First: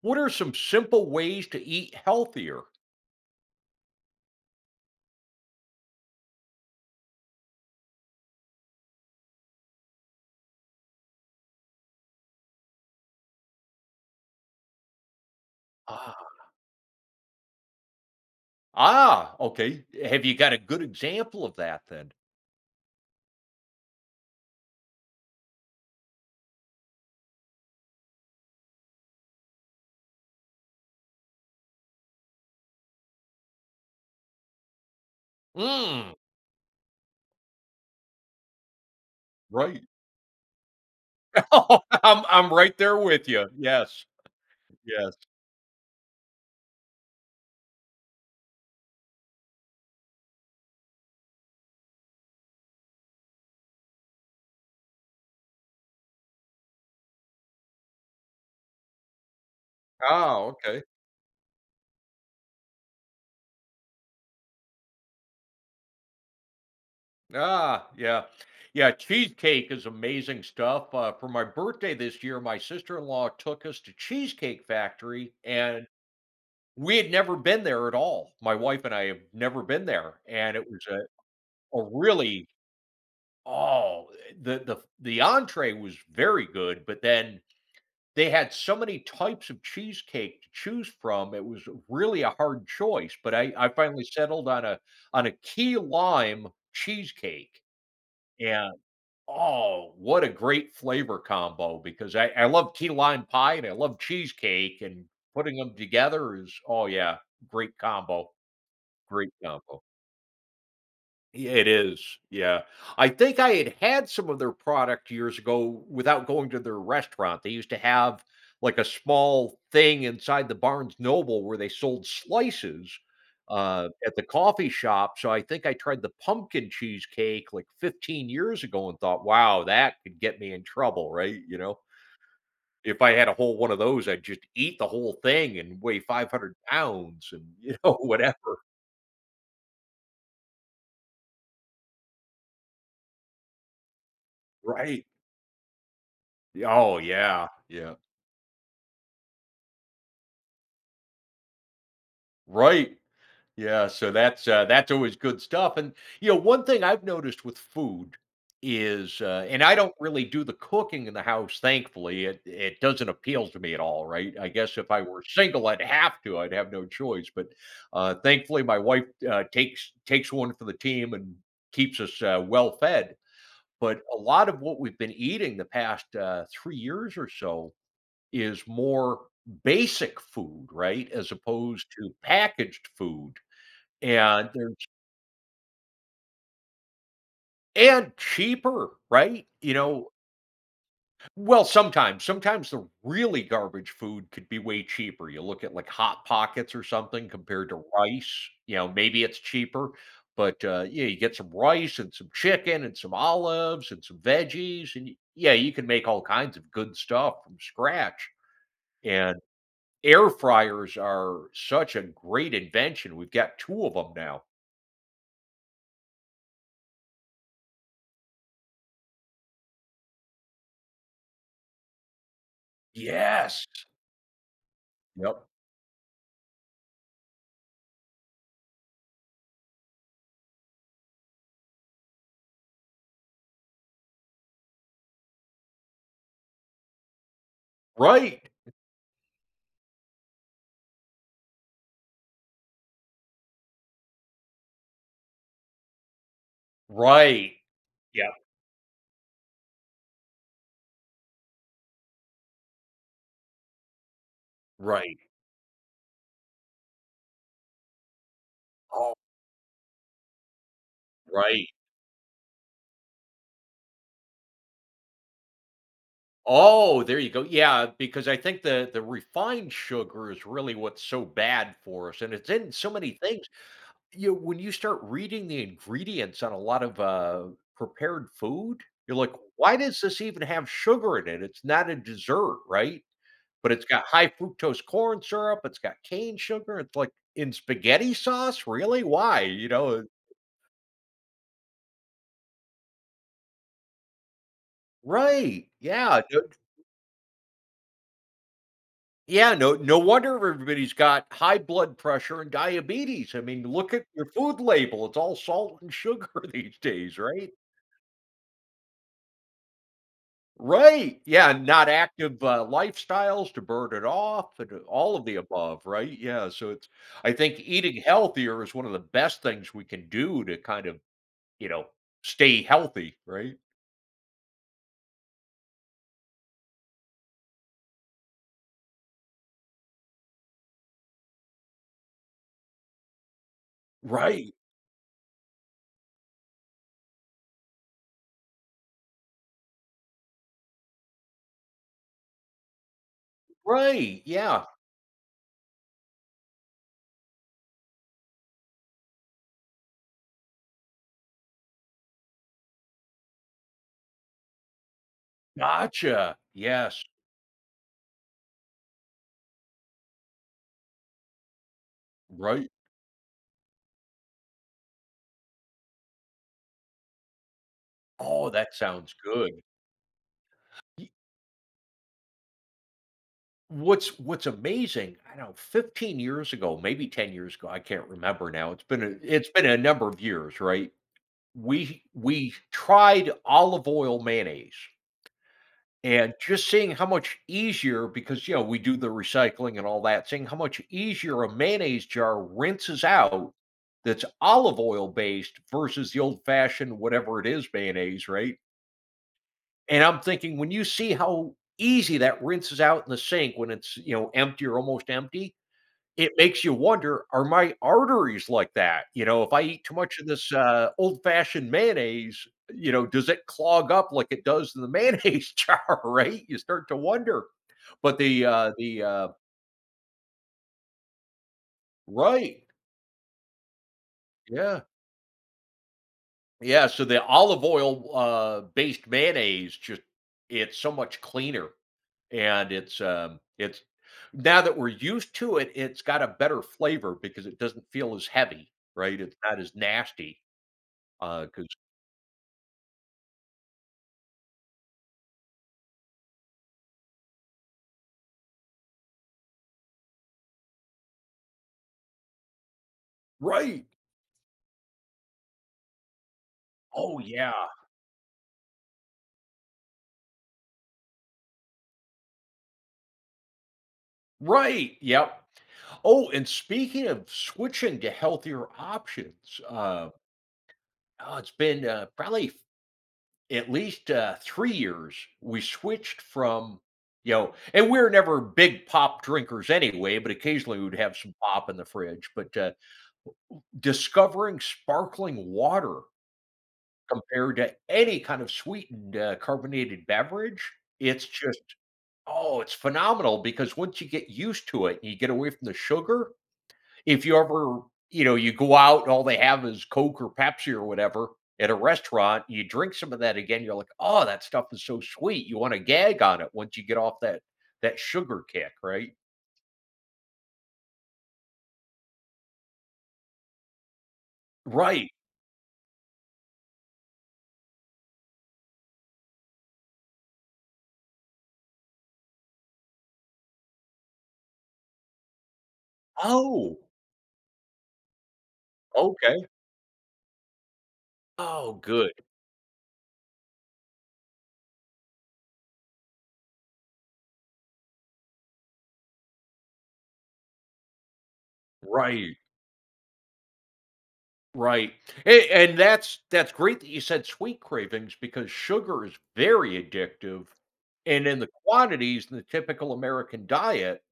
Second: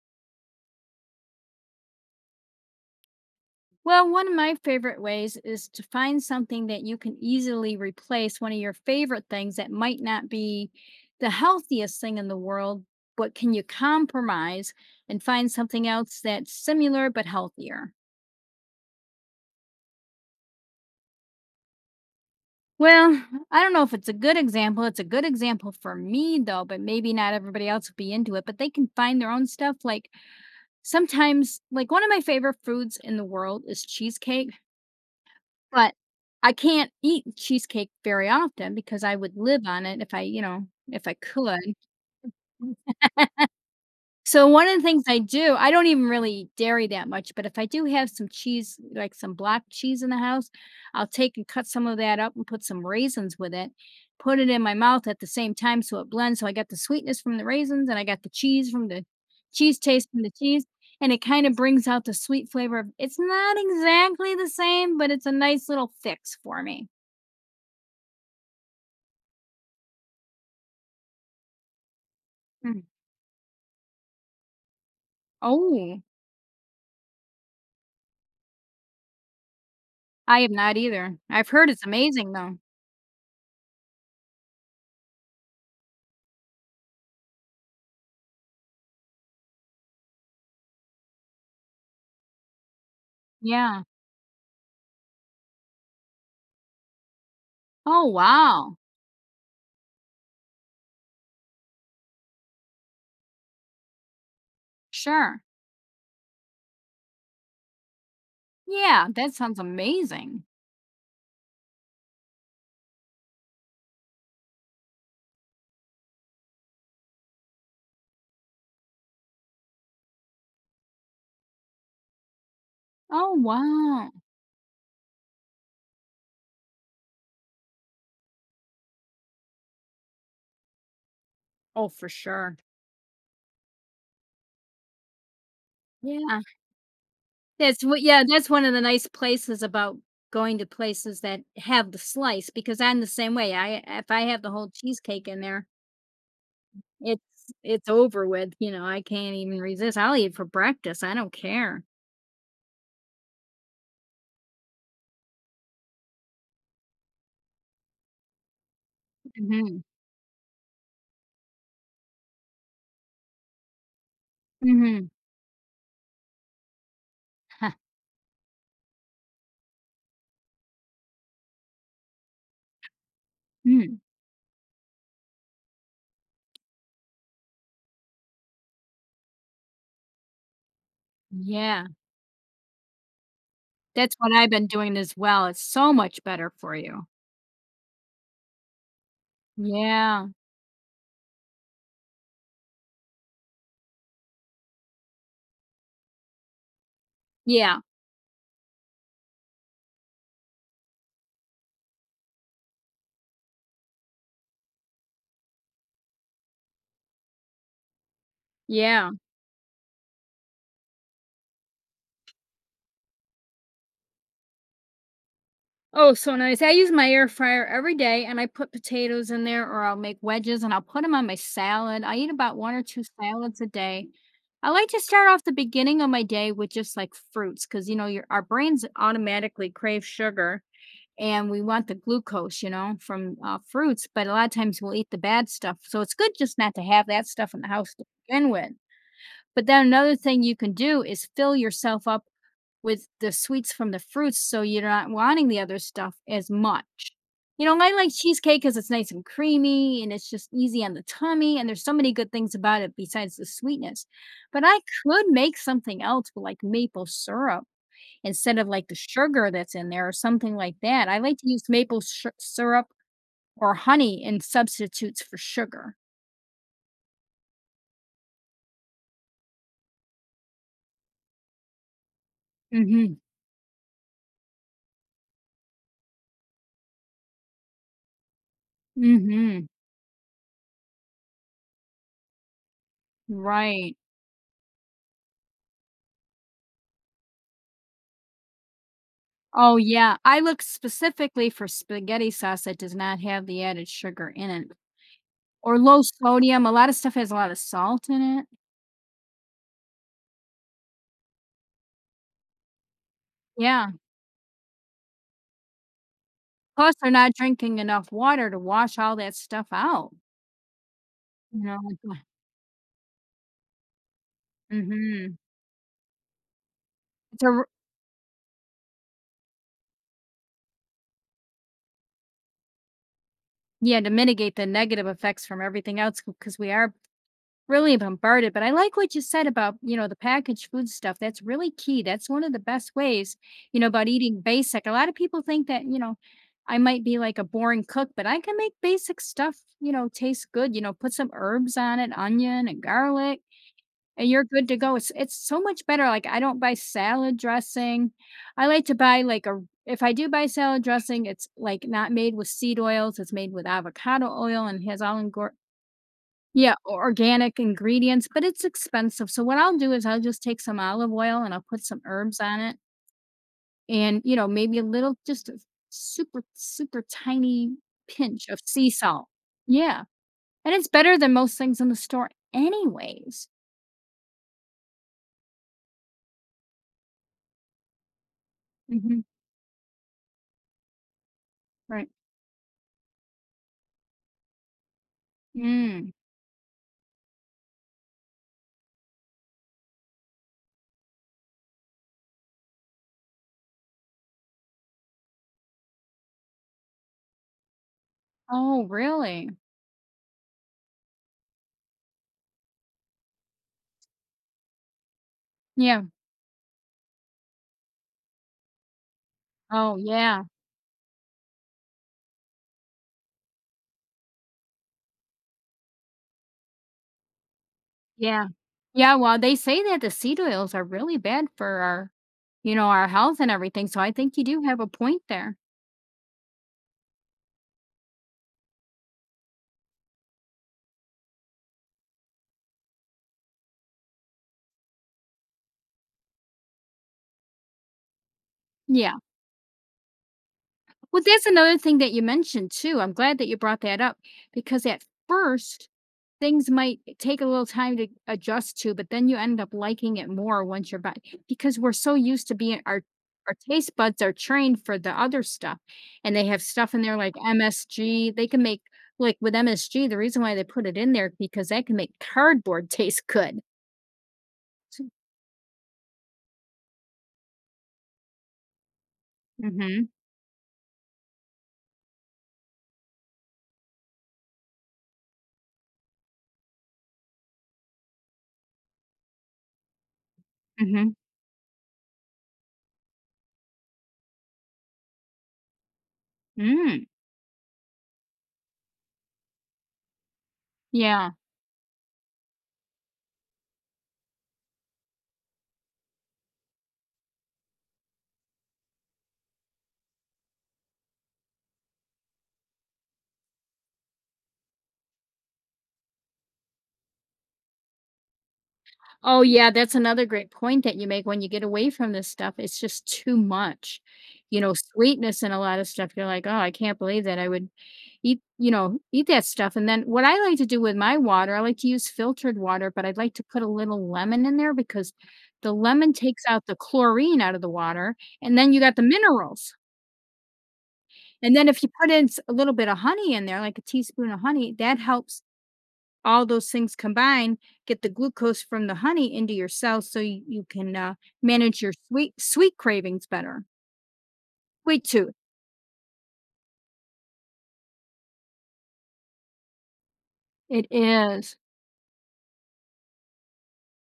What are some simple ways to eat healthier? Well, one of my favorite ways is to find something that you can easily replace one of your favorite things that might not be the healthiest thing in the world, but can you compromise and find something else Ah. that's similar but healthier? Ah, okay. Have you got a good example of that then? Well, I don't know if it's a good example. It's a good example for me though, but maybe not everybody else would be into it, but they can find their own stuff. Like sometimes, like one of my favorite foods in the world is cheesecake. But Mm. I can't eat cheesecake very often because I would live Right. on it if I, if I could. Oh, I'm right there with you. Yes. So one of the things Yes. I do, I don't even really eat dairy that much, but if I do have some cheese, like some block cheese in the house, I'll take and cut some of that up and put some raisins with it, put it in my mouth at the same time so it blends. So I got the sweetness from the raisins and I got the cheese from the cheese taste from the Ah, cheese, okay. and it kinda brings out the sweet flavor of it's not exactly the same, but it's a nice little fix for me. Ah, yeah. Yeah, cheesecake is amazing stuff. For my birthday this year, my Mhm. sister-in-law took us to Cheesecake Factory, and Oh, we had never been there at all. My wife and I have never been there, I have and it not was a either. I've heard it's amazing really— though. Oh, the entree was very good, but then they had so many types of cheesecake to choose from, it was really a hard choice, but I Yeah. finally settled on a— on a key lime cheesecake, Oh, and, wow. oh, what a great flavor combo because I love key lime pie and I love cheesecake, and Sure. putting them together is— oh, yeah, great combo, Yeah, great that sounds combo. amazing. Yeah, it is. Yeah. I think I had had some of their product years ago without going to their restaurant. They used to have like a small thing inside the Barnes Noble where they sold slices Oh, wow. at the coffee shop. So I think I tried the pumpkin cheesecake like 15 years ago and thought, wow, that could get me in trouble, right? Oh, for sure. If I had a whole one of those, I'd just eat the whole thing and weigh Yeah. 500 pounds and, you That's know, what yeah, that's whatever. one of the nice places about going to places that have the slice because I'm the same way. I if I have the whole Right. cheesecake in there, Oh, it's yeah. it's Yeah. over with, you know, I can't even resist. I'll eat it for breakfast. I don't care. Right. Yeah, so that's always good stuff. And you know, one thing I've noticed with food is, and I Mhm. don't really do the cooking in the house. Thankfully, it doesn't appeal to me at all. Right? I guess if I Mhm. were single, I'd have to. I'd have no choice. But Huh. Thankfully, my wife takes one for the team and keeps us well fed. Mm. But a lot of what we've been eating the past 3 years or so is more basic food, right, as Yeah. opposed to packaged food That's what I've and been they're doing as well. It's so much better for you. and cheaper, right? You know, Yeah. well, sometimes the really garbage food could be way cheaper. You look at, like, Hot Pockets or something compared Yeah. to rice, you know, maybe it's cheaper, but, yeah, you get some rice and some chicken and some olives and some veggies, and y yeah, you can make all kinds of good stuff from scratch, Yeah. and air fryers are such a great invention. We've got 2 of them now. Oh, so nice. I use my air fryer every day, and I put potatoes in there, or I'll make wedges, and I'll put them on my salad. I eat about 1 or 2 salads a Yes. day. I like to start off Yep. the beginning of my day with just, like, fruits, because you know, your our brains automatically crave sugar, and we want the glucose, you know, from, fruits, but a lot of times we'll eat the bad stuff, so it's good just not to have that stuff in the house to Right. begin with. But then another thing you can do is fill yourself up with the sweets from the fruits so you're not wanting the other stuff as much. Right. You know, I like Yeah. cheesecake because it's nice and creamy and it's just easy on the tummy. And there's so many good things about it besides the sweetness. But I Right. could make something else with like maple syrup instead of like the Oh, sugar that's in there or something like that. I like to use right. Syrup or honey in substitutes for sugar. Oh, there you go. Yeah, because I think the refined sugar is really what's so bad for us, and it's in Mm so hmm. many things. You When you start reading the ingredients on a lot of prepared food, Mm you're like, hmm. why does this even have sugar in it? It's not a dessert, right? But it's Right. got high fructose corn syrup. It's got cane sugar. It's like in spaghetti sauce. Really? Why? Oh, yeah. I look specifically for spaghetti sauce that does not have the added sugar in it Right. or low Yeah. No. sodium. A lot of stuff has a lot of salt in it. Yeah, no wonder everybody's got high blood pressure and diabetes. I mean, Yeah. look at your food label. It's all salt and sugar these Plus, they're days, not right? drinking enough water to wash all that stuff out. Right. Yeah, You know, not like, active, lifestyles to burn it off and all of mhm. the above, right? Yeah, so it's— I To think r eating healthier is one of the best things we can do to kind of, you know, stay healthy, right? Yeah, to mitigate the negative effects from everything else because we are really bombarded. But I like what you said about, you know, the packaged food stuff, that's really key, that's one of the best ways, you know, about eating Right, basic. A lot of people think that, you know, I might be like a boring cook, but I can make basic stuff, you know, taste good, you know, put some herbs on it, onion and garlic, right, and you're yeah. good to go. It's so much better. Like, I don't buy salad dressing. I like to buy, like, a if I do buy salad dressing, it's, like, not made with seed oils, it's made with avocado oil and has all Gotcha. yeah, o Yes, organic ingredients, but it's expensive, so what I'll do is I'll just take some olive oil and I'll put some herbs on right. it and, you know, maybe a little just a super, super tiny pinch Oh, of that sea sounds salt. good. Yeah, and it's better than most things in the store anyways. What's amazing, I don't know 15 years ago, maybe 10 years ago, I can't remember now. Mhm, It's been a number of years, right? Right. We tried olive oil mayonnaise Mm. and just seeing how much easier— because you know we do the recycling and all that, seeing how much easier a mayonnaise jar rinses out that's olive oil based versus the old fashioned whatever it is mayonnaise, right? Oh, really? And I'm thinking when you see how easy that rinses out in the sink when it's you know empty or almost empty, Yeah. it makes you wonder, are my arteries like that? You know, if I eat too Oh, much of yeah, this, old-fashioned mayonnaise, you know, does it clog up like it does in the mayonnaise jar, right? You start to wonder. But the, yeah. uh the, Yeah, uh well, they say that the seed oils are really bad for our, Right. you know, our health and everything, so I think you do have Yeah. a point there. Yeah, so the olive oil, based mayonnaise just— it's so much cleaner, and it's, it's— now that we're used to it, it's got a better flavor because it doesn't feel as heavy, Yeah. right? It's not as nasty, Well, that's because— another thing that you mentioned too. I'm glad that you brought that up because at first things might take a little time to adjust to, but then you end up liking it more once you're back because we're so used to being our Right. taste buds are trained for the other stuff and they have stuff in there Oh, like yeah. MSG. They can make like with MSG, the reason why they put it in there because that can make cardboard taste good. Right, yep. Oh, and speaking of switching to healthier options, Mhm. uh, oh, it's been, probably f at least, 3 years, we switched from, you know— and we're never big pop drinkers anyway, but occasionally we would have Mhm. some pop in the fridge, but, discovering sparkling water Mm. compared to any kind of sweetened, carbonated beverage, it's Yeah. just— oh, it's phenomenal because once you get used to it and you get away from the sugar, if you ever, you know, you go out and all they have is Coke or Pepsi or whatever at a restaurant, you drink some of that again, you're like, oh, that stuff is so sweet. You want to gag on it once you get off that sugar kick, right? Oh, yeah, that's another great point that you make. When you get away from this stuff, it's just too much. You know, Right. sweetness and a lot of stuff, you're like, "Oh, I can't believe that I would eat, you know, eat that stuff," and then what I like to do with my water, I like to use filtered water, but I'd like to put a little lemon in there because the lemon takes out the Oh, chlorine out of the water, and then you got the okay. minerals, and then Oh, if you put good. in s a little bit of honey in there, like a teaspoon of honey, that helps all those things combined get the glucose from the honey into your cells so you can manage your sweet Right. sweet cravings better Right. sweet tooth. A- And that's great that you said sweet cravings because sugar is very addictive. It And in the is. quantities in the typical American diet.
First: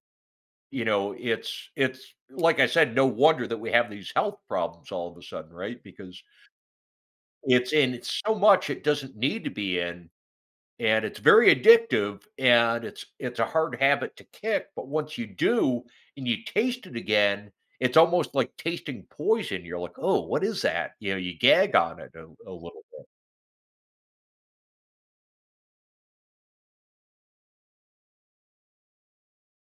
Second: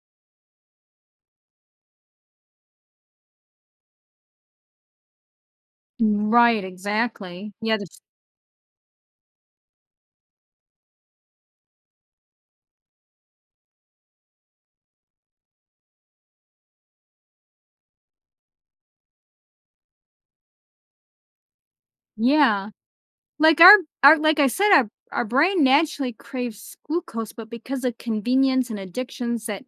You know, it's like I said, no wonder that we have these health problems all of a sudden, right? Because Right, exactly, yeah, the, it's so much— it doesn't need to be in, and it's very addictive, and it's a hard habit to kick, but once you do and you taste it again, it's almost like tasting poison. You're like, "Oh, what is that?" You know, you gag on it a yeah. little. Like our, like I said, our brain naturally craves glucose, but because of convenience and addictions that,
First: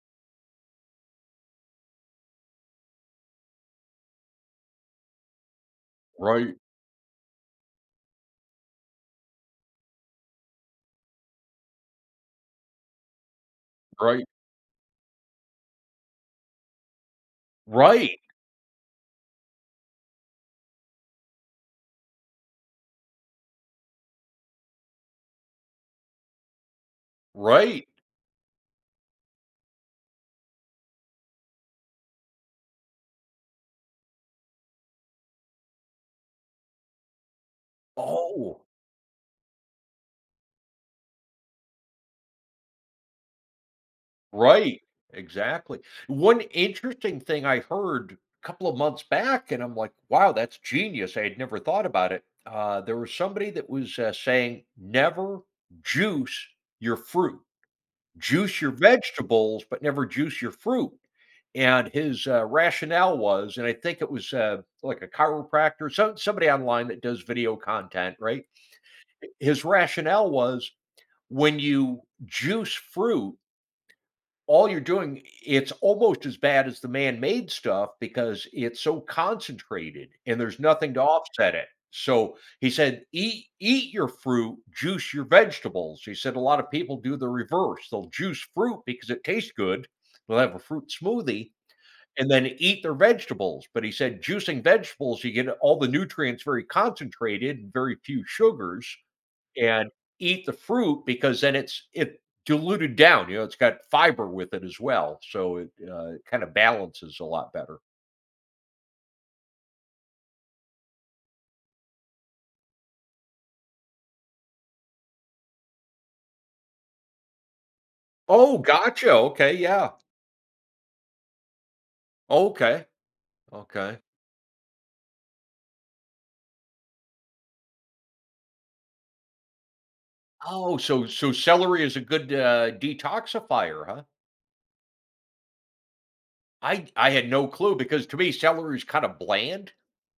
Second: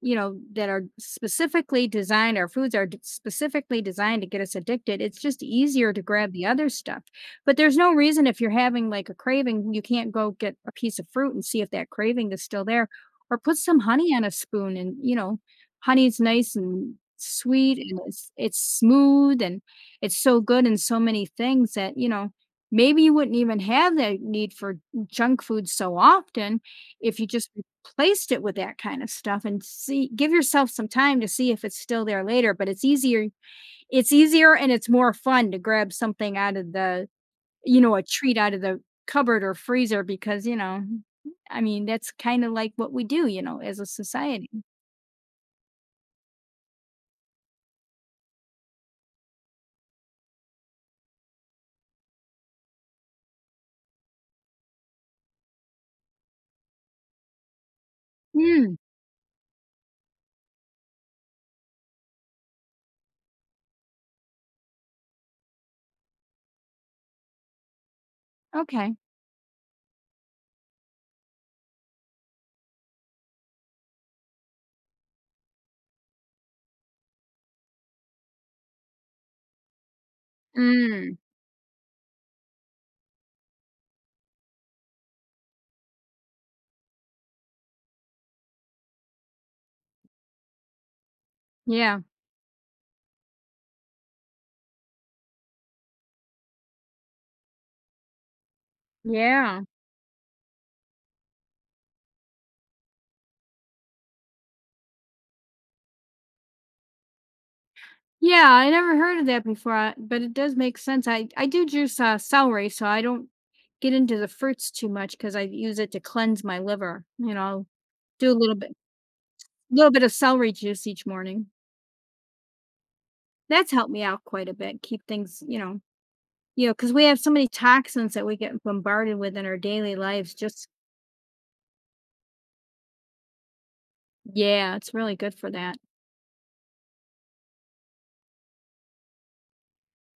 you know, that are specifically designed, our foods are specifically designed to get us addicted. It's just easier to grab the Right, other stuff, but there's no reason if you're having like a craving you can't go get a piece of fruit and see if that craving is still there, or put some honey on right, a spoon and, you know, honey's nice and sweet and right, it's smooth and it's so good in so many things that, you know, maybe you wouldn't even have that need for junk food so often if you just right. replaced it with that kind of stuff and see give yourself some time to see if it's still there later, but it's easier, it's easier and it's more fun to grab something out of the, you know, a treat out of Oh. the cupboard or freezer because, you know, I mean, that's kinda like what we do, you know, as a society. Right, exactly. One interesting thing I heard a couple of months back, and I'm like, wow, that's genius. I had never thought about it. There was somebody that was saying, never juice your fruit, juice your Mm, vegetables, but never juice your fruit. And his rationale was, and I think it was like a chiropractor, somebody online that does video content, right? okay. His rationale was— when you juice fruit, all you're doing— it's almost as bad as the man-made stuff because it's so concentrated and there's nothing to Mm, offset it. So, he said, Eat your fruit, juice your vegetables." He said, "A lot of people do the reverse. They'll juice fruit because it tastes good. They'll have a fruit smoothie yeah, and then eat their vegetables." But he said, "Juicing vegetables, you get all the nutrients very concentrated and very few sugars." yeah. And eat the fruit because then it's it diluted down, you know, it's got fiber with it as well, so it, kind of balances a lot better. Yeah, I never heard of that before, I but it does make sense. I do juice, celery, so I don't get into the fruits too much because I use it to cleanse my liver, you know, do a Oh, gotcha, okay, little yeah. bit of celery juice each morning. Okay, That's helped okay. me out quite a bit, keep things, you know, you know, because we have so many toxins that we get bombarded with in our daily lives, just Oh, so so celery is a good, detoxifier, huh? Yeah, it's really good for that. I had no clue because to me celery is kinda bland,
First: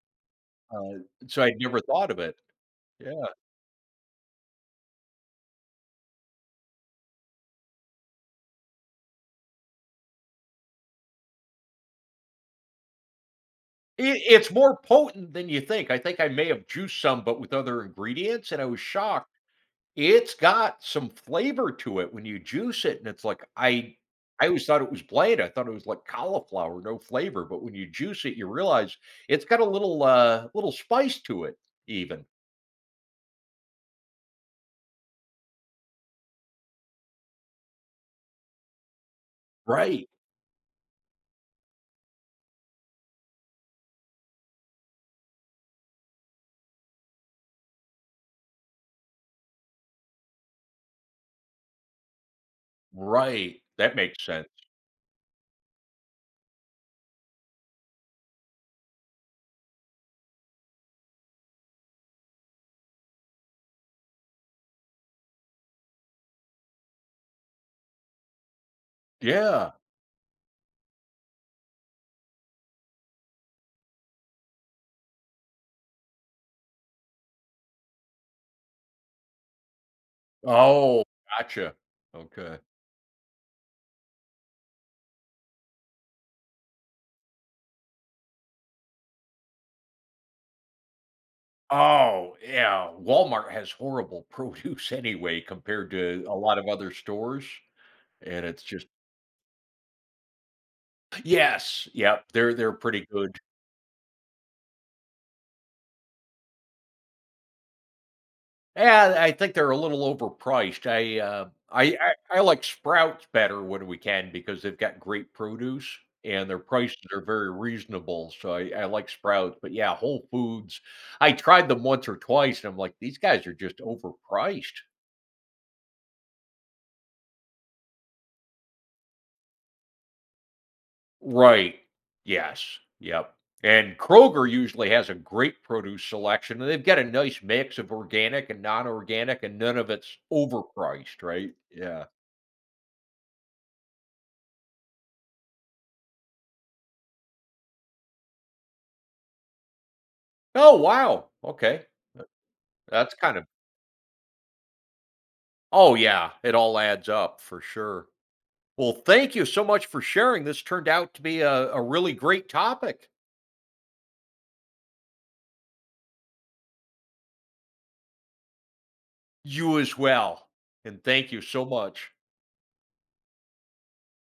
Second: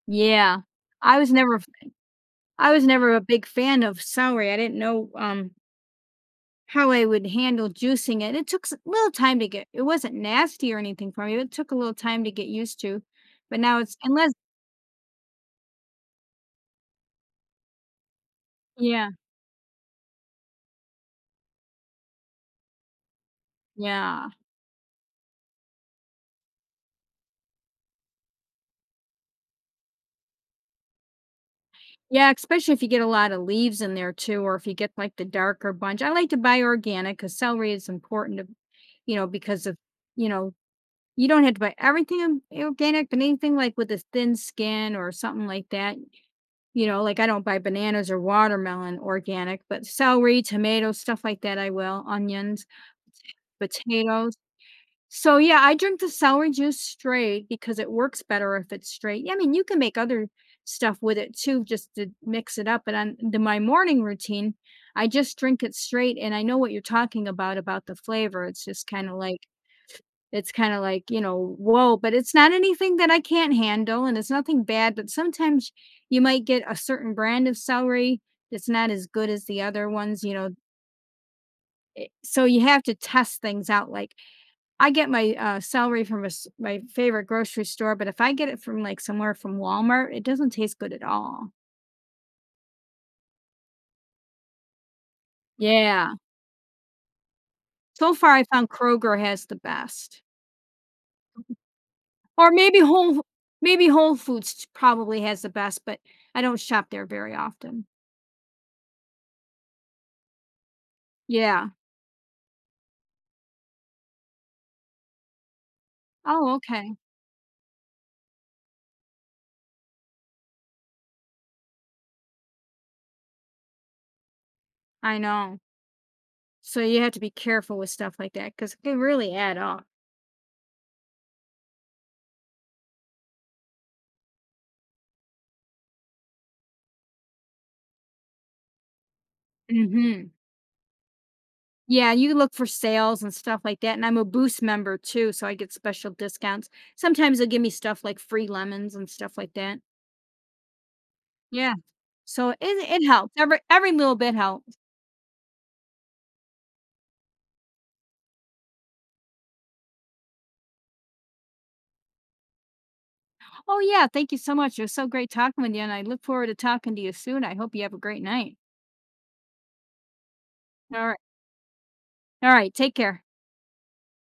Yeah. uh, I was so never I'd f never thought of it. I was Yeah. never a big fan of celery, I didn't know, um, how I would handle juicing it, it took a little time to get, it wasn't nasty or anything for me, but it took a little time to get used to, but now it's unless It's more potent than you think. I think I may have juiced some, but with other ingredients, and I was Yeah, shocked. It's got some flavor to it when you juice it, and it's like yeah. I always thought it was bland, I thought it was like cauliflower, no flavor, but when you juice it, you realize it's got a little, little spice to it even. Yeah, especially if you get a lot of leaves in there too, or if you get, like, the darker bunch. I like to buy organic because celery is important to, you know, because of, Right, you know, you don't have to buy everything o organic, but anything, like, with a thin skin or something like that, you know, like, I don't buy bananas or watermelon organic, but celery, tomatoes, stuff like that I will, onions, right, that makes potatoes. sense. So, yeah, I drink the sour juice straight because it works better if it's straight. Yeah, I mean, you can make other stuff with it too, just to mix it up. But on my morning routine, I just drink it straight. And I know what you're talking about the flavor. It's just kind of like, Yeah. it's kind of like, you know, whoa, but it's not anything that I can't handle and it's nothing bad. But sometimes you might get a certain brand of celery that's not as good as the other ones, you know. Oh, gotcha. So Okay. you have to test things out. Like, I get my, celery from a s my favorite grocery store, but if I get it from, like, somewhere from Walmart, it doesn't taste good at all. Oh, yeah, Walmart has horrible produce anyway compared Yeah. to a lot of other stores, So far, I and it's found just— Kroger has the best. Yes, yep, Or they're maybe pretty Whole good. Maybe Whole Foods probably has the best, but I don't shop there very often. Yeah, I think they're a little overpriced. Yeah. I like Sprouts better when we can because they've got great produce and Oh, their okay. prices are very reasonable. So I like Sprouts, but yeah, Whole Foods. I tried them once or twice, and I'm like, these guys are just overpriced. I know. So you have to be careful with stuff like that because it can really add up. Right. Yes. Yep. And Kroger usually has a great produce selection, and they've got a nice mix of organic and non-organic, and none of it's Mhm. overpriced. Right. Yeah. Yeah, you look for sales and stuff like that. And I'm a Boost member too, so I get special discounts. Sometimes they'll give me stuff like free lemons and stuff like that. Oh wow. Yeah. Okay. So it That's helps. kind of— Every little bit helps. Oh, yeah. It all adds up for sure. Well, thank you so much for sharing. This turned out to be a really great topic. Oh yeah, thank you so much. It was so great talking with you, and I look forward to talking to you soon. I hope you have a great night. You as well. And All right. thank you so much. All right. Take care.